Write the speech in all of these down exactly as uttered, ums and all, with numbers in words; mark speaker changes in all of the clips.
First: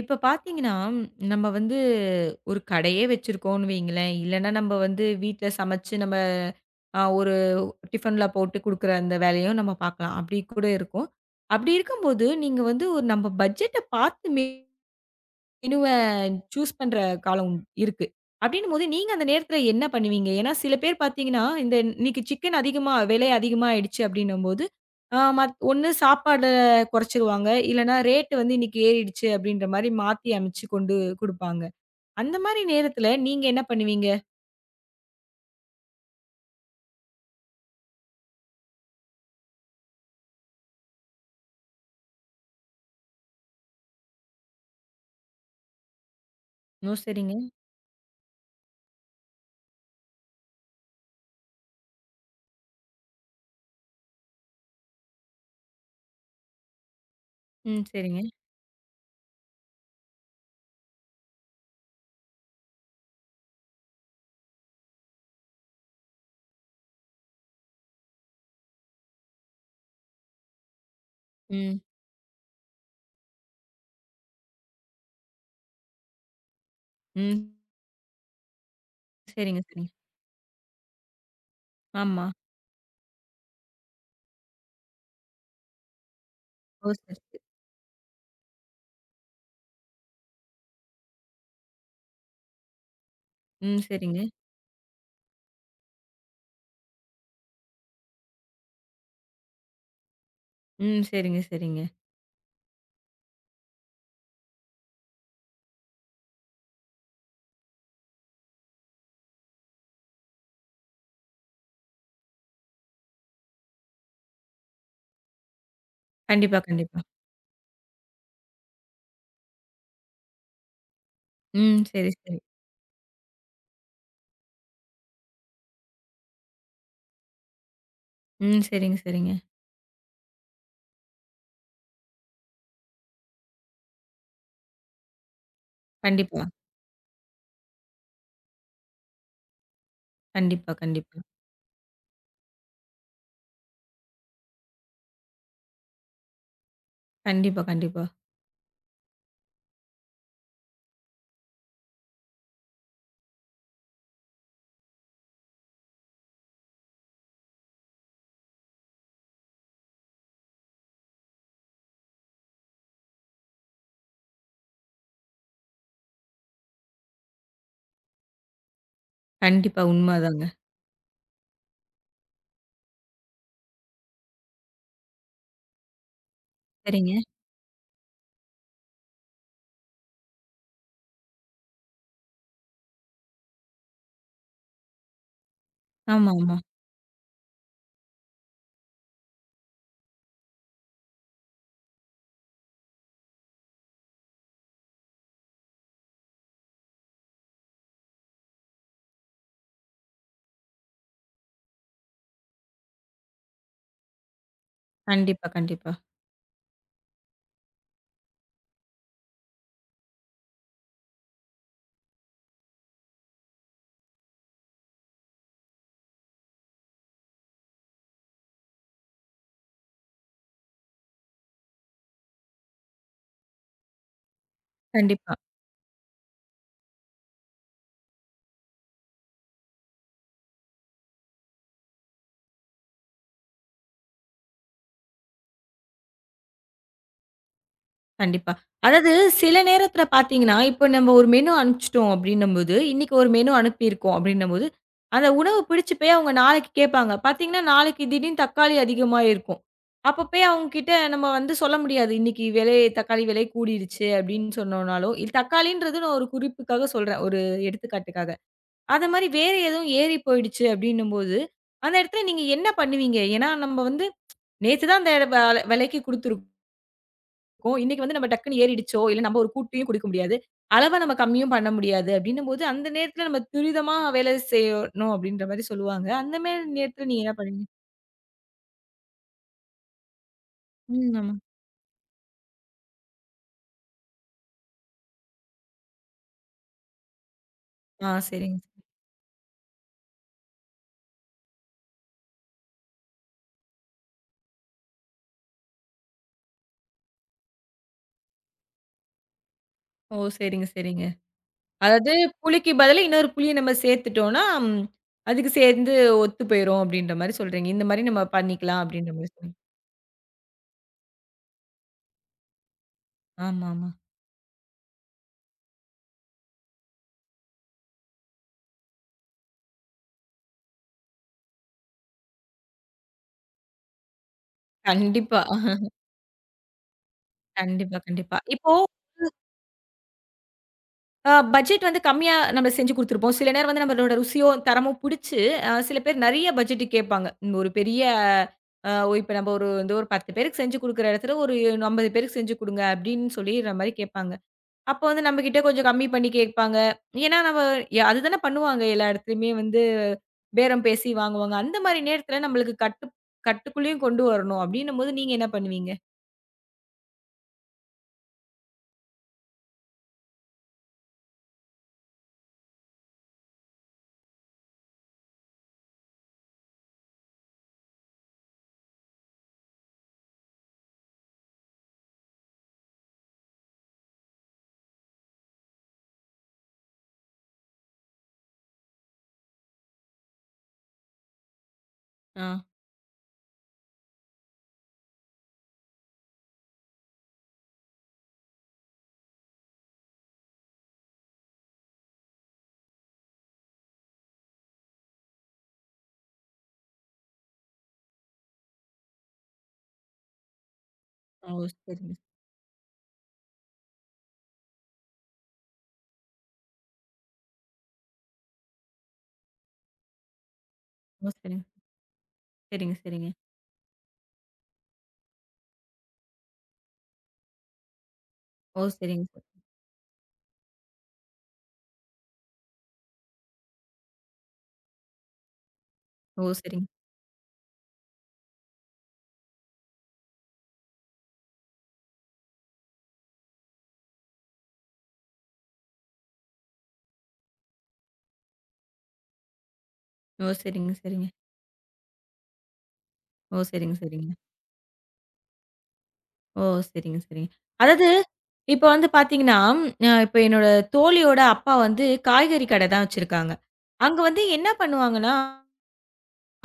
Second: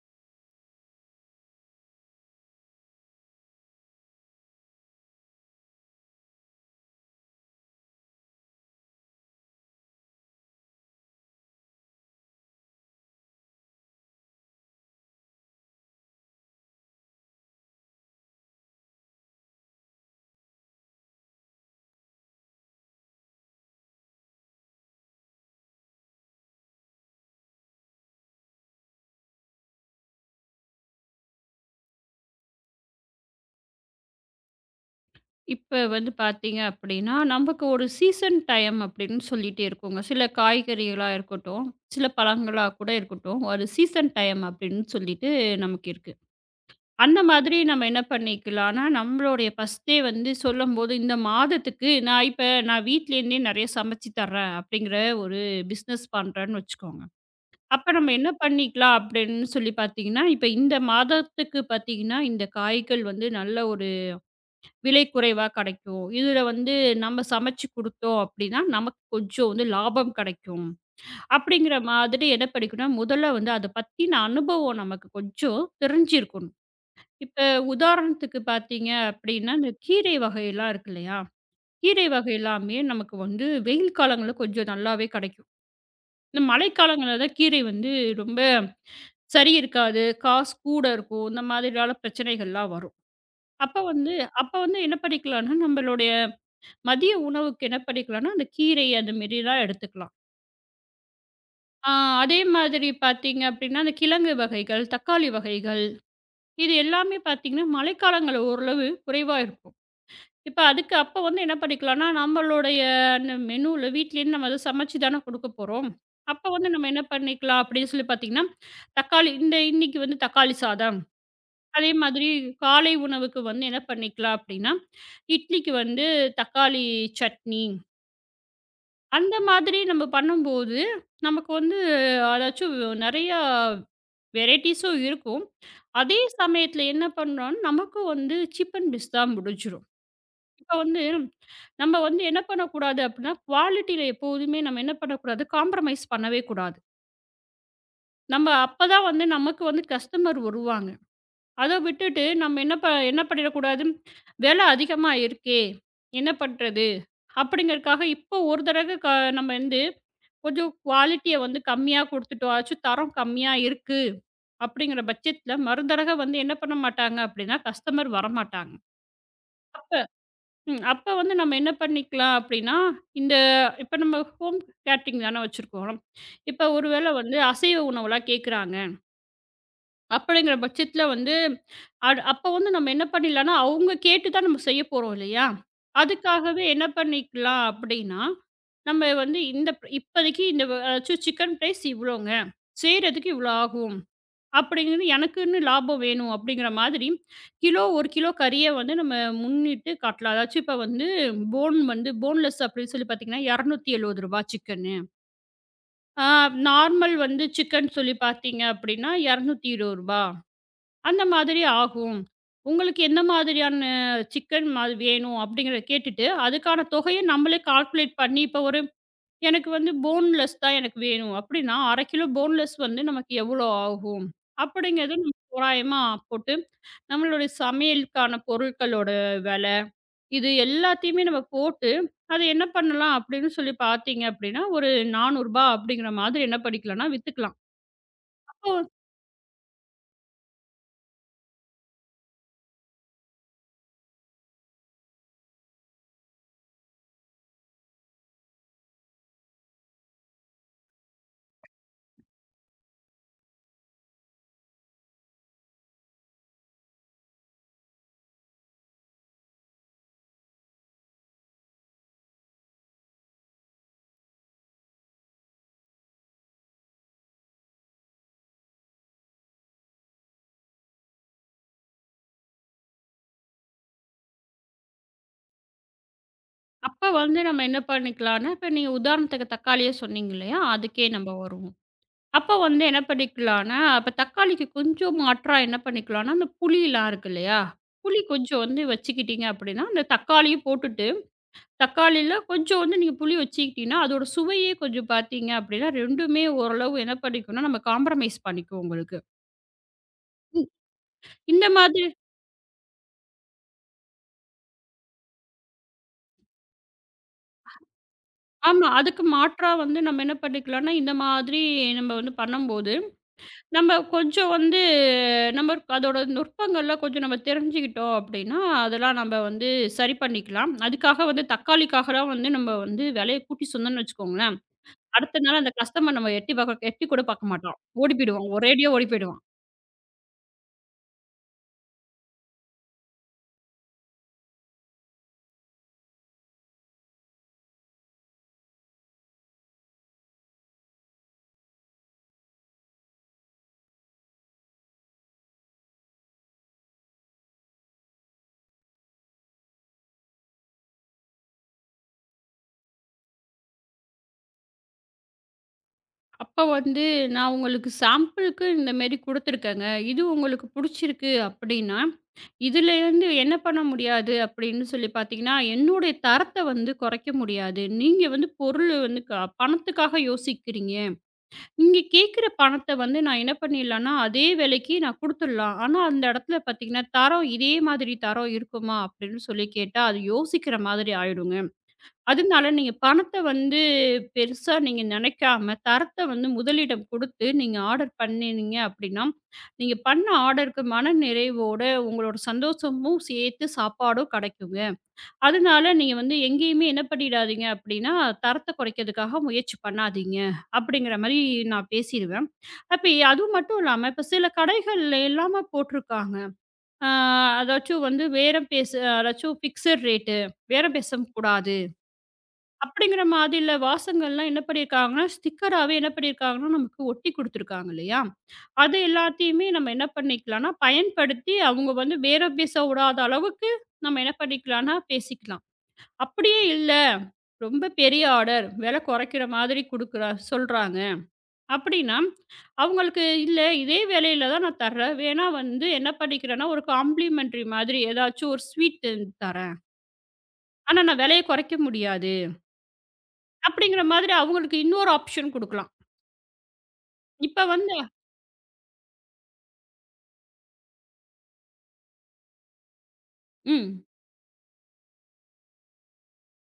Speaker 1: இப்ப பார்த்தீங்கன்னா, நம்ம வந்து ஒரு கடையே வச்சிருக்கோம்னு வையுங்களேன், இல்லன்னா நம்ம வந்து வீட்ல சமைச்சு நம்ம அ ஒரு டிஃபன்ல போட்டு குடுக்குற அந்த வேலையும் நம்ம பார்க்கலாம். அப்படி கூட இருக்கும். அப்படி இருக்கும்போது, நீங்க வந்து ஒரு நம்ம பட்ஜெட்ட பார்த்துமே மெனுவ சூஸ் பண்ற காலம் இருக்கு. அப்டின்னும்போது நீங்க அந்த நேரத்துல என்ன பண்ணுவீங்க? ஏன்னா சில பேர் பார்த்தீங்கன்னா, இந்த இன்னைக்கு சிக்கன் அதிகமா விலை அதிகமாயிடுச்சு அப்டின்னும்போது, ஆ மத் ஒண்ணு சாப்பாட குறைச்சிருவாங்க. இல்லன்னா ரேட் வந்து இன்னைக்கு ஏறிடுச்சு அப்டின்ற மாரி மாத்தி அமைச்சு கொண்டு குடுப்பாங்க. அந்த மாரி நேரத்துல நீங்க என்ன பண்ணுவீங்க?
Speaker 2: இப்ப வந்து பார்த்தீங்க அப்படின்னா, நமக்கு ஒரு சீசன் டைம் அப்படின்னு சொல்லிட்டே இருக்குங்க. சில காய்கறிகளா இருக்கட்டும், சில பழங்களா கூட இருக்கட்டும், ஒரு சீசன் டைம் அப்படின்னு சொல்லிட்டு நமக்கு இருக்கு.
Speaker 1: ஓ!
Speaker 2: அந்த
Speaker 1: சரிங்க.
Speaker 2: மாதிரி நம்ம என்ன பண்ணிக்கலாம்னா, நம்மளுடைய ஃபர்ஸ்ட்டே வந்து சொல்லும்போது, இந்த மாதத்துக்கு நான் இப்ப நான் வீட்லேருந்தே நெறைய சமைச்சு தர்றேன் அப்படிங்கிற ஒரு பிஸ்னஸ் பண்றேன்னு வச்சுக்கோங்க.
Speaker 1: ம்.
Speaker 2: அப்ப நம்ம
Speaker 1: சரிங்க.
Speaker 2: என்ன பண்ணிக்கலாம் அப்படின்னு சொல்லி பார்த்தீங்கன்னா, இப்ப இந்த மாதத்துக்கு பார்த்தீங்கன்னா, இந்த காய்கள் வந்து நல்ல ஒரு விலை குறைவா கிடைக்கும். இதுல வந்து நம்ம சமைச்சு குடுத்தோம் அப்படின்னா, நமக்கு கொஞ்சம் வந்து லாபம் கிடைக்கும். அப்படிங்கிற
Speaker 1: ம்.
Speaker 2: மாதிரி என்ன படிக்கணும்னா, முதல்ல வந்து அத பத்தின அனுபவம் நமக்கு கொஞ்சம் தெரிஞ்சிருக்கணும். இப்ப
Speaker 1: ம்.
Speaker 2: உதாரணத்துக்கு பார்த்தீங்க அப்படின்னா,
Speaker 1: சரிங்க,
Speaker 2: இந்த
Speaker 1: சரிங்க.
Speaker 2: கீரை வகையெல்லாம் இருக்கு இல்லையா? கீரை
Speaker 1: ஆமா.
Speaker 2: வகை எல்லாமே நமக்கு வந்து வெயில் காலங்கள்ல கொஞ்சம் நல்லாவே கிடைக்கும். இந்த
Speaker 1: ஓ!
Speaker 2: மழைக்காலங்கள்ல
Speaker 1: சரி,
Speaker 2: தான்
Speaker 1: சரி.
Speaker 2: கீரை வந்து ரொம்ப சரி இருக்காது. காசு கூட இருக்கும். இந்த மாதிரியான பிரச்சனைகள்லாம் வரும்.
Speaker 1: ம்.
Speaker 2: அப்ப வந்து
Speaker 1: சரிங்க.
Speaker 2: அப்ப வந்து என்ன பண்ணிக்கலாம்னா, நம்மளுடைய மதிய உணவுக்கு என்ன பண்ணிக்கலாம்னா, அந்த கீரை அந்த மாரிலாம் எடுத்துக்கலாம்.
Speaker 1: ம். சரிங்க, சரிங்க.
Speaker 2: ஆ அதே மாதிரி பார்த்தீங்க அப்படின்னா, அந்த கிழங்கு வகைகள், தக்காளி வகைகள் இது எல்லாமே பார்த்தீங்கன்னா, மழைக்காலங்கள்ல ஓரளவு குறைவா இருக்கும். இப்ப அதுக்கு அப்ப வந்து என்ன பண்ணிக்கலாம்னா, நம்மளுடைய அந்த மெனுல வீட்லயே நம்ம அத சமைச்சு தானே குடுக்க போறோம். அப்ப
Speaker 1: கண்டிப்பா,
Speaker 2: வந்து நம்ம
Speaker 1: கண்டிப்பா.
Speaker 2: என்ன பண்ணிக்கலாம் அப்படின்னு சொல்லி பார்த்தீங்கன்னா, தக்காளி இந்த இன்னைக்கு வந்து தக்காளி சாதம்.
Speaker 1: ம்.
Speaker 2: அதே
Speaker 1: சரி,
Speaker 2: மாதிரி
Speaker 1: சரி.
Speaker 2: காலை உணவுக்கு வந்து என்ன பண்ணிக்கலாம் அப்படின்னா, இட்லிக்கு வந்து தக்காளி சட்னி.
Speaker 1: ம். சரிங்க, சரிங்க.
Speaker 2: அந்த மாதிரி நம்ம பண்ணும்போது, நமக்கு வந்து அதாச்சும் நெறையா வெரைட்டீஸும் இருக்கும். அதே
Speaker 1: கண்டிப்பா.
Speaker 2: சமயத்தில என்ன பண்றோம்னா, நமக்கும் வந்து சீப் அண்ட் பெஸ்ட் தான் முடிஞ்சிரும்.
Speaker 1: கண்டிப்பா,
Speaker 2: இப்ப வந்து
Speaker 1: கண்டிப்பா.
Speaker 2: நம்ம வந்து என்ன பண்ணக்கூடாது அப்டின்னா, குவாலிட்டில எப்போதுமே நம்ம என்ன பண்ணக்கூடாது, காம்ப்ரமைஸ் பண்ணவே கூடாது.
Speaker 1: கண்டிப்பா, கண்டிப்பா.
Speaker 2: நம்ம அப்பதான் வந்து நமக்கு வந்து கஸ்டமர் வருவாங்க. அத விட்டுட்டு நம்ம என்ன ப என்ன பண்ணிடக்கூடாது, "வெல அதிகமா இருக்கே, என்ன பண்றது?" அப்டிங்கிறதுக்காக இப்போ ஒரு தடவ க நம்ம வந்து கொஞ்சம் குவாலிட்டிய வந்து கம்மியா குடுத்துட்டோச்சும் தரம் கம்மியா இருக்கு. அப்படிங்கிற பட்சத்தில மறுதடவை வந்து என்ன பண்ண மாட்டாங்க அப்படின்னா, கஸ்டமர் வரமாட்டாங்க.
Speaker 1: கண்டிப்பா
Speaker 2: அப்ப
Speaker 1: உண்மதாங்க.
Speaker 2: ம். அப்ப வந்து நம்ம என்ன பண்ணிக்கலாம் அப்படின்னா, இந்த இப்ப நம்ம ஹோம் கேட்டரிங் தானே வச்சிருக்கோம். இப்ப ஒரு வேளை
Speaker 1: சரிங்க.
Speaker 2: வந்து அசைவ உணவுலாம் கேட்குறாங்க. அப்படிங்கிற பட்சத்தில வந்து, அடு அப்போ வந்து நம்ம என்ன பண்ணிடலாம்னா, அவங்க கேட்டு தான் நம்ம செய்ய போறோம் இல்லையா?
Speaker 1: ஆமா, ஆமா.
Speaker 2: அதுக்காகவே என்ன பண்ணிக்கலாம் அப்படின்னா, நம்ம வந்து இந்த ப- இப்போதைக்கு இந்த அதாச்சும் சிக்கன் ரைஸ் இவ்வளோங்க. செய்றதுக்கு இவ்வளோ ஆகும். அப்படிங்கிறது எனக்குன்னு லாபம் வேணும் அப்படிங்கிற மாதிரி, கிலோ ஒரு கிலோ கறிய வந்து நம்ம முன்னிட்டு காட்டலாம். அதாச்சும் இப்போ வந்து போன் வந்து போன்லெஸ் அப்படின்னு சொல்லி பார்த்தீங்கன்னா, ரூ. இருநூற்று எழுபது சிக்கனு.
Speaker 1: கண்டிப்பா, கண்டிப்பா.
Speaker 2: ஆ நார்மல் வந்து சிக்கன் சொல்லி பார்த்தீங்க அப்படின்னா, ரூ. இருநூற்று இருபது அந்த மாதிரி ஆகும். உங்களுக்கு என்ன மாதிரியான சிக்கன் மாரி வேணும் அப்படிங்கிறத கேட்டுட்டு, அதுக்கான தொகைய நம்மளே கால்குலேட் பண்ணி, இப்போ ஒரு எனக்கு வந்து போன்லெஸ் தான் எனக்கு வேணும் அப்படின்னா, அரை கிலோ போன்லெஸ் வந்து நமக்கு எவ்வளோ ஆகும்? அப்படிங்கிறது
Speaker 1: கண்டிப்பா,
Speaker 2: நம்ம தோராயமா போட்டு, நம்மளுடைய சமையலுக்கான பொருட்களோட வில, இது எல்லாத்தையுமே நம்ம போட்டு, அத என்ன பண்ணலாம் அப்படின்னு சொல்லி பார்த்தீங்க அப்படின்னா, ஒரு ரூ. நானூறு அப்படிங்கிற மாதிரி என்ன பண்ணிக்கலாம்னா வித்துக்கலாம்.
Speaker 1: கண்டிப்பா.
Speaker 2: அப்போ
Speaker 1: அதாவது சில நேரத்தில பார்த்தீங்கன்னா, இப்போ நம்ம ஒரு மெனு அனுப்பிச்சுட்டோம் அப்படின்னும்போது, இன்னைக்கு ஒரு மெனு அனுப்பியிருக்கோம் அப்படின்னும்போது, அந்த உணவு பிடிச்சு போய் அவங்க நாளைக்கு கேட்பாங்க. பார்த்தீங்கன்னா, நாளைக்கு திடீர்னு தக்காளி அதிகமா இருக்கும். அப்ப போய் அவங்க கிட்ட நம்ம வந்து சொல்ல முடியாது. இன்னைக்கு விலை தக்காளி விலை கூடிருச்சு அப்படின்னு சொன்னோம்னாலும், இது தக்காளின்றது நான் ஒரு குறிப்புக்காக சொல்றேன். ஒரு எடுத்துக்காட்டுக்காக. அத மாரி வேற எதுவும் ஏறி போயிடுச்சு அப்படின்னும்போது, அந்த இடத்துல நீங்க என்ன பண்ணுவீங்க? ஏன்னா நம்ம வந்து நேத்து தான் அந்த வ விலைக்கு குடுத்துருக்கோம். இன்னைக்கு வந்து நம்ம டக்குன்னு ஏறிடுச்சோ, இல்ல நம்ம ஒரு கூட்டயும் குடுக்க முடியாது. அளவா நம்ம கம்மியும் பண்ண முடியாது அப்படின்னும்போது, அந்த நேரத்துல நம்ம துரிதமா வேலை செய்யணும் அப்படின்ற மாரி சொல்லுவாங்க. அந்த மாரி நேரத்துல
Speaker 2: அப்ப
Speaker 1: நீங்க என்ன
Speaker 2: வந்து நம்ம
Speaker 1: பண்ணுவீங்க?
Speaker 2: என்ன பண்ணிக்கலான்னா, இப்ப நீங்க உதாரணத்துக்கு தக்காளியே சொன்னீங்க இல்லையா? அதுக்கே
Speaker 1: ம்.
Speaker 2: நம்ம
Speaker 1: ஆமா.
Speaker 2: வருவோம். அப்ப வந்து என்ன பண்ணிக்கலான்னா, அப்ப தக்காளிக்கு கொஞ்சம் மாற்றா என்ன பண்ணிக்கலான்னா, அந்த புளிலாம் இருக்கு இல்லையா?
Speaker 1: ஆ
Speaker 2: புளி
Speaker 1: சரிங்க.
Speaker 2: கொஞ்சம் வந்து வச்சுக்கிட்டீங்க அப்படின்னா, அந்த தக்காளியும் போட்டுட்டு, தக்காளில கொஞ்சம் வந்து நீங்க புளி வச்சுக்கிட்டீங்கன்னா, அதோட சுவையே கொஞ்சம் பார்த்தீங்க அப்படின்னா, 2மே ஓரளவு என்ன பண்ணிக்கணும்னா, நம்ம காம்ப்ரமைஸ் பண்ணிக்குவோம் உங்களுக்கு.
Speaker 1: ஓ! சரிங்க, சரிங்க.
Speaker 2: இந்த மாதிரி
Speaker 1: அதாவது புளிக்கு பதிலா இன்னொரு புளிய நம்ம சேர்த்துட்டோம்னா, ம் அதுக்கு சேர்ந்து ஒத்து போயிரும் அப்படின்ற மாரி சொல்றீங்க. இந்த மாரி நம்ம பண்ணிக்கலாம்
Speaker 2: ஆமா.
Speaker 1: அப்படின்ற
Speaker 2: அதுக்கு
Speaker 1: மாரி சொல்றீங்க.
Speaker 2: மாற்றா வந்து நம்ம என்ன பண்ணிக்கலான்னா, இந்த மாதிரி நம்ம வந்து பண்ணும்போது
Speaker 1: ஆமாமா.
Speaker 2: நம்ம கொஞ்சம் வந்து நம்ம அதோட நுட்பங்கள்லாம் கொஞ்சம் நம்ம தெரிஞ்சுக்கிட்டோம் அப்படின்னா, அதெல்லாம் நம்ம வந்து சரி பண்ணிக்கலாம். அதுக்காக வந்து தக்காளிக்காகலாம் வந்து நம்ம வந்து விலைய கூட்டி சொன்னோம்னு வச்சுக்கோங்களேன்,
Speaker 1: கண்டிப்பா.
Speaker 2: அடுத்த நாள் அந்த
Speaker 1: அஹ.
Speaker 2: கஸ்டமர் நம்ம எட்டி பார்க்க எட்டி கூட பார்க்க மாட்டான்.
Speaker 1: கண்டிப்பா,
Speaker 2: ஓடி
Speaker 1: கண்டிப்பா.
Speaker 2: போயிடுவான்.
Speaker 1: இப்போ
Speaker 2: ஒரேடியா ஓடி போயிடுவான்.
Speaker 1: அ பட்ஜெட் வந்து கம்மியா நம்ம செஞ்சு குடுத்துருப்போம். சில நேரம் வந்து நம்மளோட ருசியோ, தரமோ பிடிச்சு, அ சில பேர் நெறைய பட்ஜெட் கேட்பாங்க. ஒரு பெரிய அ இப்ப நம்ம ஒரு இந்த ஒரு பத்து பேருக்கு செஞ்சு குடுக்குற இடத்துல ஒரு ஐம்பது பேருக்கு செஞ்சு குடுங்க அப்படின்னு சொல்லிற மாரி கேட்பாங்க. அப்போ வந்து நம்மகிட்ட கொஞ்சம் கம்மி பண்ணி கேட்பாங்க. ஏன்னா நம்ம அதுதானே பண்ணுவாங்க எல்லா இடத்துலயுமே வந்து பேரம் பேசி வாங்குவாங்க. அந்த மாரி நேரத்துல நம்மளுக்கு கட்டு கட்டுக்குள்ளேயும் கொண்டு வரணும் அப்படின்னும்போது நீங்க என்ன பண்ணுவீங்க?
Speaker 2: அப்ப வந்து நான் உங்களுக்கு சாம்பிளுக்கு இந்த மாரி குடுத்துருக்கேங்க. இது உங்களுக்கு புடிச்சிருக்கு அப்படின்னா, இதுலேருந்து என்ன பண்ண முடியாது அப்படின்னு சொல்லி பார்த்தீங்கன்னா, என்னுடைய தரத்த வந்து குறைக்க முடியாது. நீங்க வந்து பொருள் வந்து க பணத்துக்காக யோசிக்கிறீங்க. இங்க கேட்குற பணத்த வந்து நான் என்ன பண்ணிடலான்னா, அதே வேலைக்கு நான் குடுத்துடலாம். ஆனா, அந்த இடத்துல பார்த்தீங்கன்னா, தரம் இதே மாதிரி தரம் இருக்குமா? அப்படின்னு சொல்லி கேட்டா, அது யோசிக்கிற மாதிரி ஆயிடுங்க.
Speaker 1: ஆ.
Speaker 2: அதனால நீங்க பணத்த வந்து பெருசா நீங்க நினைக்காம, தரத்த வந்து முதலிடம் குடுத்து நீங்க ஆர்டர் பண்ணினீங்க அப்படின்னா, நீங்க பண்ண ஆர்டருக்கு மன நிறைவோட உங்களோட சந்தோஷமும் சேர்த்து சாப்பாடும் கிடைக்குங்க. அதனால நீங்க வந்து எங்கேயுமே என்ன பண்ணிடாதீங்க அப்படின்னா, தரத்த குறைக்கிறதுக்காக முயற்சி பண்ணாதீங்க. அப்படிங்கிற மாரி
Speaker 1: ஓ!
Speaker 2: நான்
Speaker 1: சரிங்க.
Speaker 2: பேசிருவேன். அப்ப அதுவும் மட்டும் இல்லாம, இப்ப சில கடைகள்ல எல்லாமே போட்டிருக்காங்க. ஆ அதாச்சும் வந்து பேரம் பேச அதாச்சும் ஃபிக்ஸட் ரேட்டு, பேரம்
Speaker 1: ஓ! சரிங்க.
Speaker 2: பேசக்கூடாது.
Speaker 1: சரிங்க,
Speaker 2: அப்படிங்கிற
Speaker 1: சரிங்க.
Speaker 2: மாதிரில வாசங்கள்லாம் என்ன பண்ணியிருக்காங்கன்னா, ஸ்டிக்கராவே என்ன பண்ணியிருக்காங்கன்னா, நமக்கு ஒட்டி குடுத்துருக்காங்க இல்லையா?
Speaker 1: ஓ!
Speaker 2: அது
Speaker 1: சரிங்க சார்.
Speaker 2: எல்லாத்தையுமே நம்ம என்ன பண்ணிக்கலாம்னா, பயன்படுத்தி அவங்க வந்து பேரம் பேச விடாத அளவுக்கு நம்ம என்ன பண்ணிக்கலாம்னா பேசிக்கலாம்.
Speaker 1: ஓ!
Speaker 2: அப்படியே
Speaker 1: சரிங்க.
Speaker 2: இல்ல, ரொம்ப பெரிய ஆர்டர், விலை குறைக்கிற மாதிரி குடுக்குறா சொல்றாங்க அப்படின்னா, அவங்களுக்கு இல்ல இதே விலையில தான் நான் தர்றேன். வேணா வந்து என்ன பண்ணிக்கிறேன்னா, ஒரு காம்ப்ளிமென்டரி மாதிரி ஏதாச்சும் ஒரு ஸ்வீட் செஞ்சு தரேன்.
Speaker 1: ஓ! சரிங்க,
Speaker 2: ஆனா நான்
Speaker 1: சரிங்க.
Speaker 2: விலைய குறைக்க முடியாது.
Speaker 1: ஓ! சரிங்க,
Speaker 2: அப்படிங்கிற
Speaker 1: சரிங்க.
Speaker 2: மாதிரி அவங்களுக்கு இன்னொரு ஆப்ஷன் குடுக்கலாம்.
Speaker 1: ஓ! சரிங்க, சரிங்க.
Speaker 2: இப்ப வந்து
Speaker 1: அதாவது இப்ப வந்து பார்த்தீங்கன்னா, அ இப்ப என்னோட தோழியோட அப்பா வந்து காய்கறி கடை தான் வச்சிருக்காங்க.
Speaker 2: ம்.
Speaker 1: அங்க வந்து என்ன பண்ணுவாங்கன்னா,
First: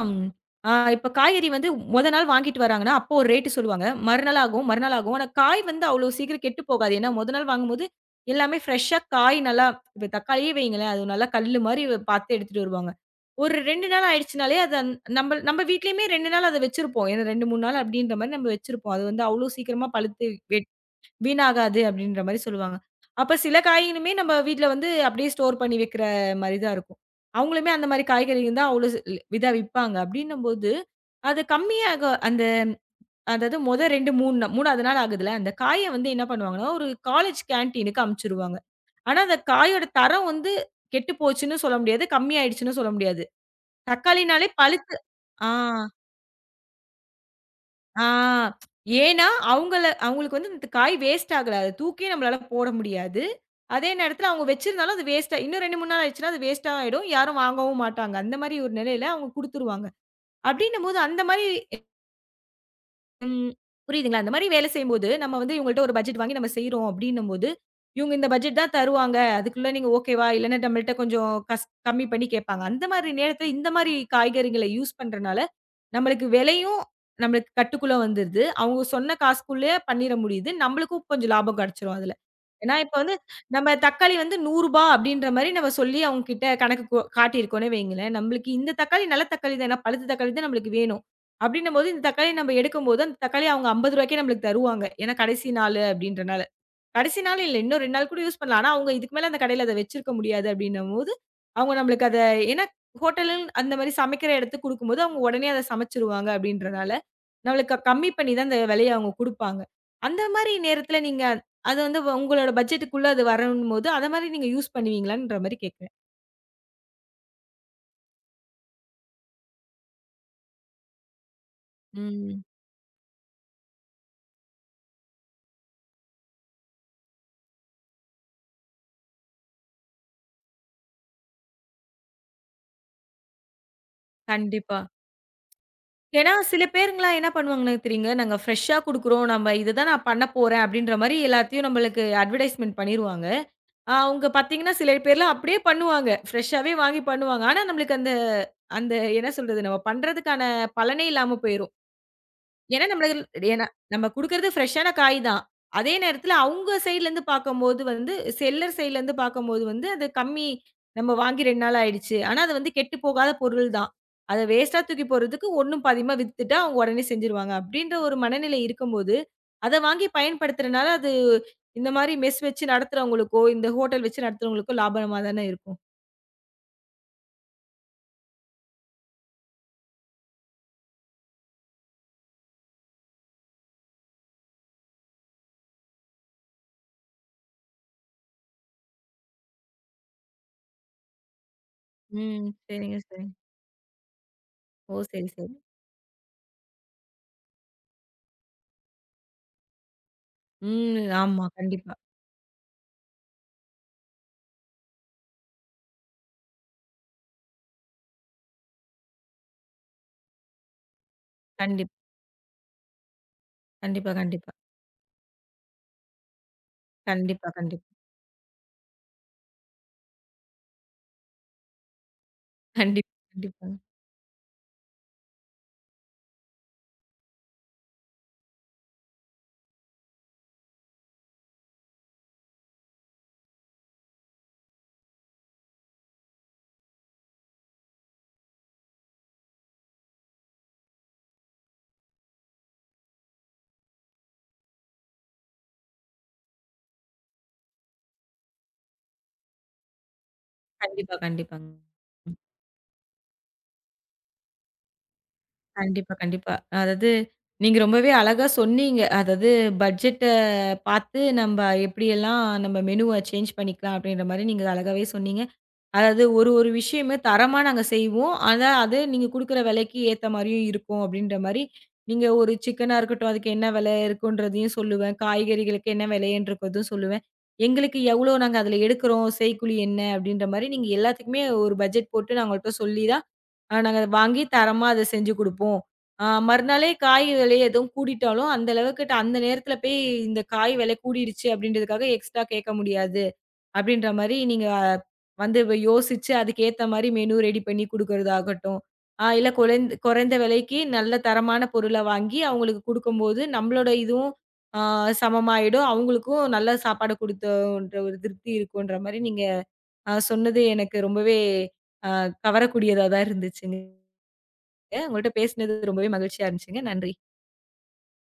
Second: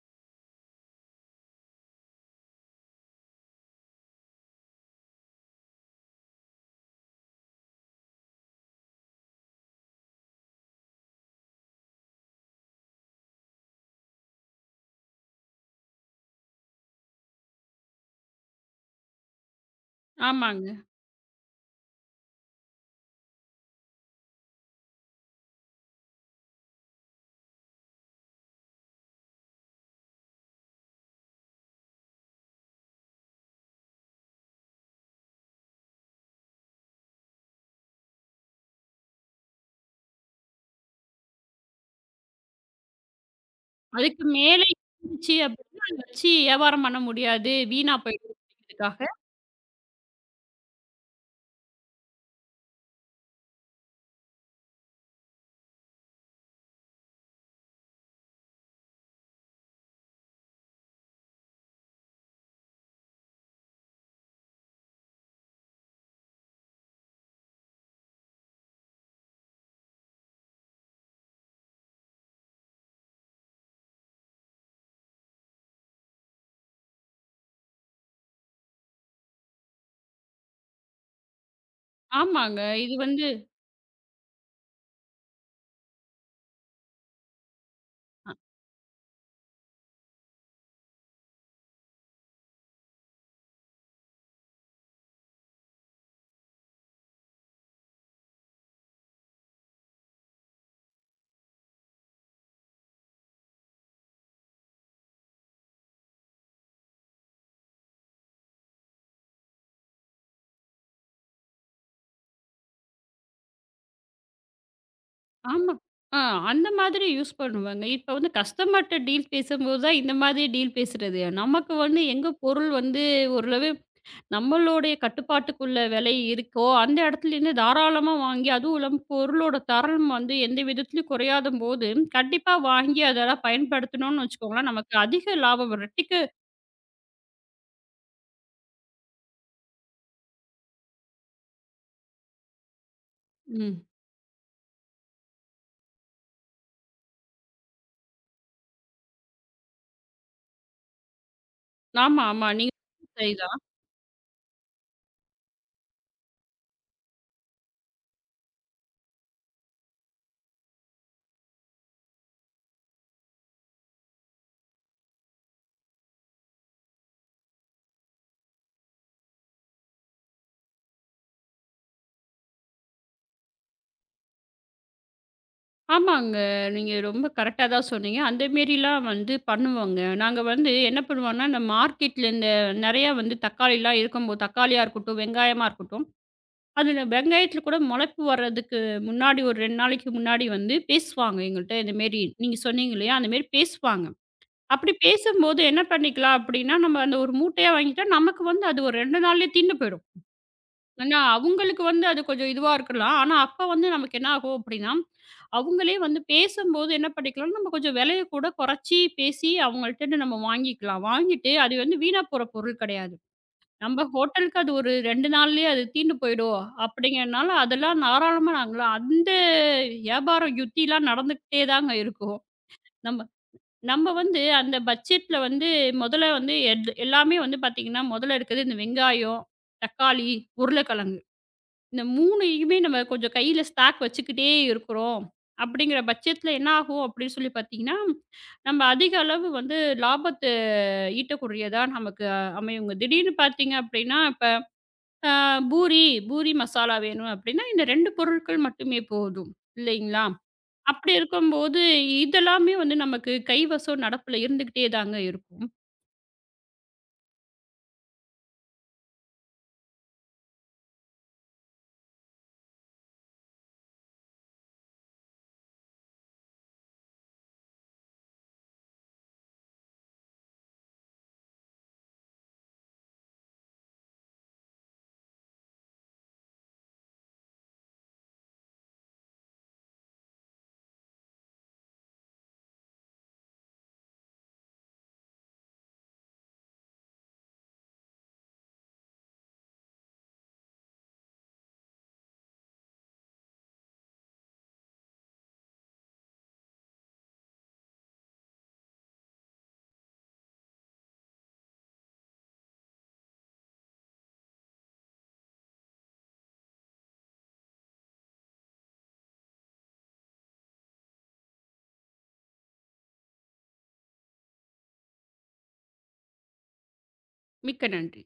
Speaker 1: ம் அ இப்ப காய்கறி வந்து மொத நாள் வாங்கிட்டு வராங்கன்னா, அப்போ ஒரு ரேட் சொல்லுவாங்க. மறுநாள் ஆகும், மறுநாள் ஆகும். ஆனா காய் வந்து அவ்வளோ சீக்கிரம் கெட்டு போகாது. ஏன்னா மொத நாள் வாங்கும்போது எல்லாமே ஃப்ரெஷ்ஷா காய் நல்லா இப்ப தக்காளியே வையுங்களேன், அது நல்லா கல்லு மாரி பார்த்து எடுத்துட்டு வருவாங்க. ஒரு ரெண்டு நாள் ஆயிடுச்சுனாலே அது அந் நம்ம நம்ம வீட்லயுமே ரெண்டு நாள் அத வச்சிருப்போம். ஏன்னா ரெண்டு, மூணு நாள் அப்டின்ற மாரி நம்ம வச்சிருப்போம். அது வந்து அவ்ளோ சீக்கிரமா பழுத்து
Speaker 2: ஆமாங்க.
Speaker 1: வெட் வீணாகாது அப்டின்ற மாரி சொல்லுவாங்க. அப்ப சில காய்களுமே நம்ம வீட்ல வந்து அப்டியே ஸ்டோர் பண்ணி வைக்கிற மாரி தான் இருக்கும். அவங்களுமே அந்த மாரி காய்கறிகள் தான் அவ்ளோ ஸ் இதா விப்பாங்க. அப்டின்னும்போது, அது கம்மியாக அந்த அதாவது மொத ரெண்டு, மூணு நா 3வது நாள் ஆகுதுல்ல, அந்த காய வந்து என்ன பண்ணுவாங்கன்னா, ஒரு காலேஜ் கேன்டீனுக்கு அனுப்பிச்சுருவாங்க. ஆனா அந்த காயோட தரம் வந்து கெட்டு போச்சுன்னு சொல்ல முடியாது. கம்மியாயிடுச்சுன்னு சொல்ல முடியாது.
Speaker 2: அதுக்கு
Speaker 1: தக்காளினாலே
Speaker 2: மேலே
Speaker 1: பழுத்து
Speaker 2: இருந்துச்சு
Speaker 1: ஆ,
Speaker 2: அப்படின்னா, அத வச்சு வியாபாரம் பண்ண முடியாது. வீணா
Speaker 1: ஆ.
Speaker 2: போயிடும் அப்படிங்கிறதுக்காக
Speaker 1: ஏன்னா, அவங்கள அவங்களுக்கு வந்து இந்த காய் வேஸ்ட் ஆகல. அத தூக்கியே நம்மளால போட முடியாது. அதே நேரத்தில அவங்க வச்சிருந்தாலும் அது வேஸ்ட்டா இன்னும் ரெண்டு, மூணு நாள் ஆயிடுச்சுன்னா, அது வேஸ்ட்டா ஆயிடும். யாரும் வாங்கவும் மாட்டாங்க. அந்த மாரி ஒரு நிலையில அவங்க குடுத்துருவாங்க. அப்டின்னும்போது அந்த மாரி ம். புரியுதுங்களா? அந்த மாரி வேலை செய்யும்போது, நம்ம வந்து இவங்கள்ட்ட ஒரு பட்ஜெட் வாங்கி நம்ம செய்றோம் அப்டின்னும்போது, இவங்க இந்த பட்ஜெட் தான் தருவாங்க. அதுக்குள்ள நீங்க ஓகேவா? இல்லன்னா நம்மள்ட்ட கொஞ்சம் கஸ் கம்மி பண்ணி கேட்பாங்க. அந்த மாரி நேரத்துல இந்த மாரி காய்கறிகள யூஸ் பண்றனால, நம்மளுக்கு விலையும் நம்மளுக்கு கட்டுக்குள்ள வந்துருது. அவங்க சொன்ன காசுக்குள்ளயே பண்ணிற முடியுது. நம்மளுக்கும் கொஞ்சம் லாபம் கிடைச்சிரும் அதுல.
Speaker 2: ஆமாங்க.
Speaker 1: ஏன்னா இப்ப
Speaker 2: இது
Speaker 1: வந்து
Speaker 2: வந்து
Speaker 1: நம்ம தக்காளி வந்து ரூ. நூறு அப்டின்ற மாரி நம்ம சொல்லி அவங்க கிட்ட கணக்கு கொ காட்டியிருக்கோம்னே வைங்களேன். நம்மளுக்கு இந்த தக்காளி நல்ல தக்காளி தான, பழுத்த தக்காளி தான் நம்மளுக்கு வேணும். அப்படின்னும்போது, இந்த தக்காளிய நம்ம எடுக்கும்போது, அந்த தக்காளிய அவங்க ரூ. 50க்கே நம்மளுக்கு தருவாங்க. ஏன்னா கடைசி நாளு அப்படின்றனால. கடைசி நாள் இல்ல. இன்னும் இரண்டு நாள் கூட யூஸ் பண்ணலாம். ஆனா, அவங்க இதுக்கு மேல அந்த கடையில அத வச்சிருக்க முடியாது அப்படின்னும்போது, அவங்க நம்மளுக்கு அத ஏன்னா ஹோட்டலுன்னு அந்த மாரி சமைக்கிற இடத்துக்கு குடுக்கும்போது, அவங்க உடனே அத சமைச்சுருவாங்க அப்படின்றனால, நம்மளுக்கு க- கம்மி பண்ணி தான் அந்த விலைய அவங்க குடுப்பாங்க. அந்த மாரி நேரத்துல நீங்க அது வந்து வ- உங்களோட பட்ஜெட்டுக்குள்ள அது வரணும்போது, அத மாரி நீங்க யூஸ் பண்ணுவீங்களான்ற மாரி
Speaker 2: ஆமா.
Speaker 1: கேட்கிறேன்.
Speaker 2: ஆ அந்த மாதிரி யூஸ் பண்ணுவேங்க. இப்ப வந்து கஸ்டமர்ட்ட டீல் பேசும்போது தான் இந்த மாதிரி டீல் பேசுறது. நமக்கு வந்து எங்க
Speaker 1: ம்.
Speaker 2: பொருள் வந்து ஓரளவு நம்மளுடைய கட்டுப்பாட்டுக்குள்ள விலை இருக்கோ, அந்த இடத்துலேருந்து தாராளமா வாங்கி அதுவும் இல்லாம பொருளோட தரம் வந்து எந்த விதத்திலும் குறையாதம்போது, கண்டிப்பா வாங்கி அதெல்லாம் பயன்படுத்தணும்னு வச்சுக்கோங்களேன்,
Speaker 1: கண்டிப்பா.
Speaker 2: நமக்கு அதிக லாபம் ரெட்டிக்கு
Speaker 1: ஏன்னா, சில பேருங்கலாம் என்ன பண்ணுவாங்கன்னு தெரியுங்க, நாங்க ஃப்ரெஷ்ஷா குடுக்குறோம். நம்ம இதுதான் நான் பண்ண போறேன் அப்படின்ற மாரி எல்லாத்தையும் நம்மளுக்கு அட்வர்டைஸ்மென்ட் பண்ணிருவாங்க.
Speaker 2: ம்.
Speaker 1: ஆஹ் அவங்க பார்த்தீங்கன்னா, சில பேர்லாம் அப்படியே பண்ணுவாங்க. ஃப்ரெஷ்ஷாவே வாங்கி பண்ணுவாங்க. ஆனா, நம்மளுக்கு அந்த அந்த என்ன சொல்றது, நம்ம பண்றதுக்கான பலனே இல்லாம போயிரும்.
Speaker 2: ஆமா, ஆமா. நீங்க
Speaker 1: ஏன்னா நம்மள ஏன்னா நம்ம குடுக்குறது ஃப்ரெஷ்ஷான காய் தான். அதே நேரத்துல அவுங்க சைட்லருந்து பார்க்கும்போது வந்து செல்லர் சைட்லருந்து பார்க்கும்போது வந்து அது கம்மி நம்ம வாங்கி ரெண்டு நாள் ஆயிடுச்சு. ஆனா அது வந்து கெட்டு போகாத பொருள் தான். அத வேஸ்ட்டா தூக்கி போடுறதுக்கு ஒண்ணும் பாதியுமா வித்துட்டா அவங்க உடனே செஞ்சுருவாங்க. அப்படின்ற ஒரு மனநிலை இருக்கும்போது, அத வாங்கி பயன்படுத்துறனால அது இந்த மாரி மெஸ் வச்சு நடத்துறவங்களுக்கோ, இந்த ஹோட்டல் வச்சு நடத்துறவங்களுக்கோ லாபமா தானே இருக்கும்.
Speaker 2: ஆமாங்க. நீங்க ரொம்ப கரெக்ட்டா தான் சொன்னீங்க. அந்த மேரிலாம் வந்து பண்ணுவோங்க. நாங்க வந்து என்ன பண்ணுவோம்னா, இந்த மார்க்கெட்ல இந்த நெறையா வந்து தக்காளிலாம் இருக்கும்போது தக்காளியா இருக்கட்டும், வெங்காயமா இருக்கட்டும், அதுல வெங்காயத்துல கூட மொளப்பு வர்றதுக்கு முன்னாடி ஒரு ரெண்டு நாளைக்கு முன்னாடி வந்து பேசுவாங்க எங்கள்ட்ட. இந்த மேரி
Speaker 1: ம்.
Speaker 2: நீங்க சொன்னீங்க
Speaker 1: சரிங்க,
Speaker 2: இல்லையா?
Speaker 1: சரி.
Speaker 2: அந்த மேரி பேசுவாங்க. அப்படி
Speaker 1: ஓ! சரி, சரி.
Speaker 2: பேசும்போது என்ன பண்ணிக்கலாம் அப்படின்னா, நம்ம அந்த ஒரு மூட்டையா வாங்கிட்டா நமக்கு வந்து அது ஒரு ரெண்டு நாள்லயே தீர்ந்து போயிடும்.
Speaker 1: ம்.
Speaker 2: ஆனா,
Speaker 1: ஆமா.
Speaker 2: அவங்களுக்கு
Speaker 1: கண்டிப்பா.
Speaker 2: வந்து அது கொஞ்சம் இதுவா இருக்கலாம். ஆனா, அப்ப வந்து நமக்கு என்ன ஆகும் அப்படின்னா, அவங்களே வந்து பேசும்போது என்ன பண்ணிக்கலாம், நம்ம கொஞ்சம் விலைய கூட குறைச்சி பேசி அவங்கள்ட்டருந்து நம்ம வாங்கிக்கலாம். வாங்கிட்டு அது
Speaker 1: கண்டிப்
Speaker 2: வந்து வீணா போற பொருள் கிடையாது. நம்ம
Speaker 1: கண்டிப்பா, கண்டிப்பா.
Speaker 2: ஹோட்டலுக்கு அது ஒரு ரெண்டு நாள்லயே அது தீர்ந்து போயிடும் அப்படிங்கிறனால,
Speaker 1: கண்டிப்பா, கண்டிப்பா.
Speaker 2: அதெல்லாம் தாராளமா நாங்கலாம் அந்த வியாபாரம் யுத்திலாம் நடந்துக்கிட்டே தாங்க இருக்கும்.
Speaker 1: கண்டிப்பா,
Speaker 2: நம்ம
Speaker 1: கண்டிப்பாங்க.
Speaker 2: நம்ம வந்து அந்த பட்ஜெட்ல வந்து முதல்ல வந்து எல் எல்லாமே வந்து பார்த்தீங்கன்னா, முதல்ல இருக்கிறது இந்த வெங்காயம், தக்காளி, உருளைக்கிழங்கு. இந்த மூணு நம்ம கொஞ்சம் கையில ஸ்டாக் வச்சுக்கிட்டே இருக்கிறோம். அப்படிங்கிற பட்சத்தில என்ன ஆகும் அப்படின்னு சொல்லி பார்த்தீங்கன்னா, நம்ம அதிக அளவு வந்து லாபத்த ஈட்டக்கூடியதா நமக்கு அஹ், அமையுங்க. திடீர்னு பார்த்தீங்க அப்படின்னா, இப்ப அ பூரி பூரி மசாலா வேணும் அப்படின்னா, இந்த ரெண்டு பொருட்கள் மட்டுமே போதும் இல்லைங்களா? அப்படி
Speaker 1: கண்டிப்பா, கண்டிப்பாங்க.
Speaker 2: இருக்கும்போது
Speaker 1: ம்.
Speaker 2: இதெல்லாமே வந்து நமக்கு கைவசம் நடப்புல இருந்துகிட்டே தாங்க இருக்கும்.
Speaker 1: கண்டிப்பா, கண்டிப்பா. அதாவது நீங்க ரொம்பவே அழகா சொன்னீங்க. அதாவது பட்ஜெட்ட பார்த்து நம்ப எப்படியெல்லாம் நம்ம மெனுவ சேஞ்ச் பண்ணிக்கலாம் அப்படின்ற மாரி நீங்க அழகாவே சொன்னீங்க. அதாவது ஒரு ஒரு விஷயமே தரமா நாங்க செய்வோம். ஆனா, அது நீங்க குடுக்குற விலைக்கு ஏத்த மாரியும் இருக்கும் அப்டின்ற மாரி, நீங்க ஒரு சிக்கனா இருக்கட்டும், அதுக்கு என்ன விலை இருக்குன்றதையும் சொல்லுவேன். காய்கறிகளுக்கு என்ன விலைன்றதும் சொல்லுவேன். எங்களுக்கு எவ்ளோ நாங்க அதில எடுக்கிறோம், செய்கூலி என்ன அப்டின்ற மாரி நீங்க எல்லாத்துக்குமே ஒரு பட்ஜெட் போட்டு அவங்கள்ட்ட சொல்லி தான், அ நாங்க அத வாங்கி தரமா அத செஞ்சு குடுப்போம். அ மறுநாளே காய் விலை எதுவும் கூடிட்டாலும், அந்த அளவுக்கு ட- அந்த நேரத்தில போய் இந்த காய் விலை கூடிடுச்சு அப்டின்றதுக்காக எக்ஸ்ட்ரா கேட்க முடியாது. அப்படின்ற மாரி நீங்க அஹ், வந்து வ யோசிச்சு அதுக்கேத்த மாரி மெனு ரெடி பண்ணி குடுக்குறதாகட்டும். ஆ இல்ல குறைந் குறைந்த விலைக்கு நல்ல தரமான பொருள வாங்கி அவங்களுக்கு குடுக்கும்போது, நம்மளோட இதுவும் ஆ சமமாயிடும். அவங்களுக்கும் நல்ல சாப்பாடு குடுத்தோன்ற ஒரு திருப்தி இருக்குன்ற மாரி நீங்க அ சொன்னது எனக்கு ரொம்பவே அ கவரக்கூடியதா தான் இருந்துச்சுங்க. உங்கள்ட்ட பேசினது ரொம்பவே மகிழ்ச்சியா இருந்துச்சுங்க. நன்றி.
Speaker 2: மிக்க நன்றி.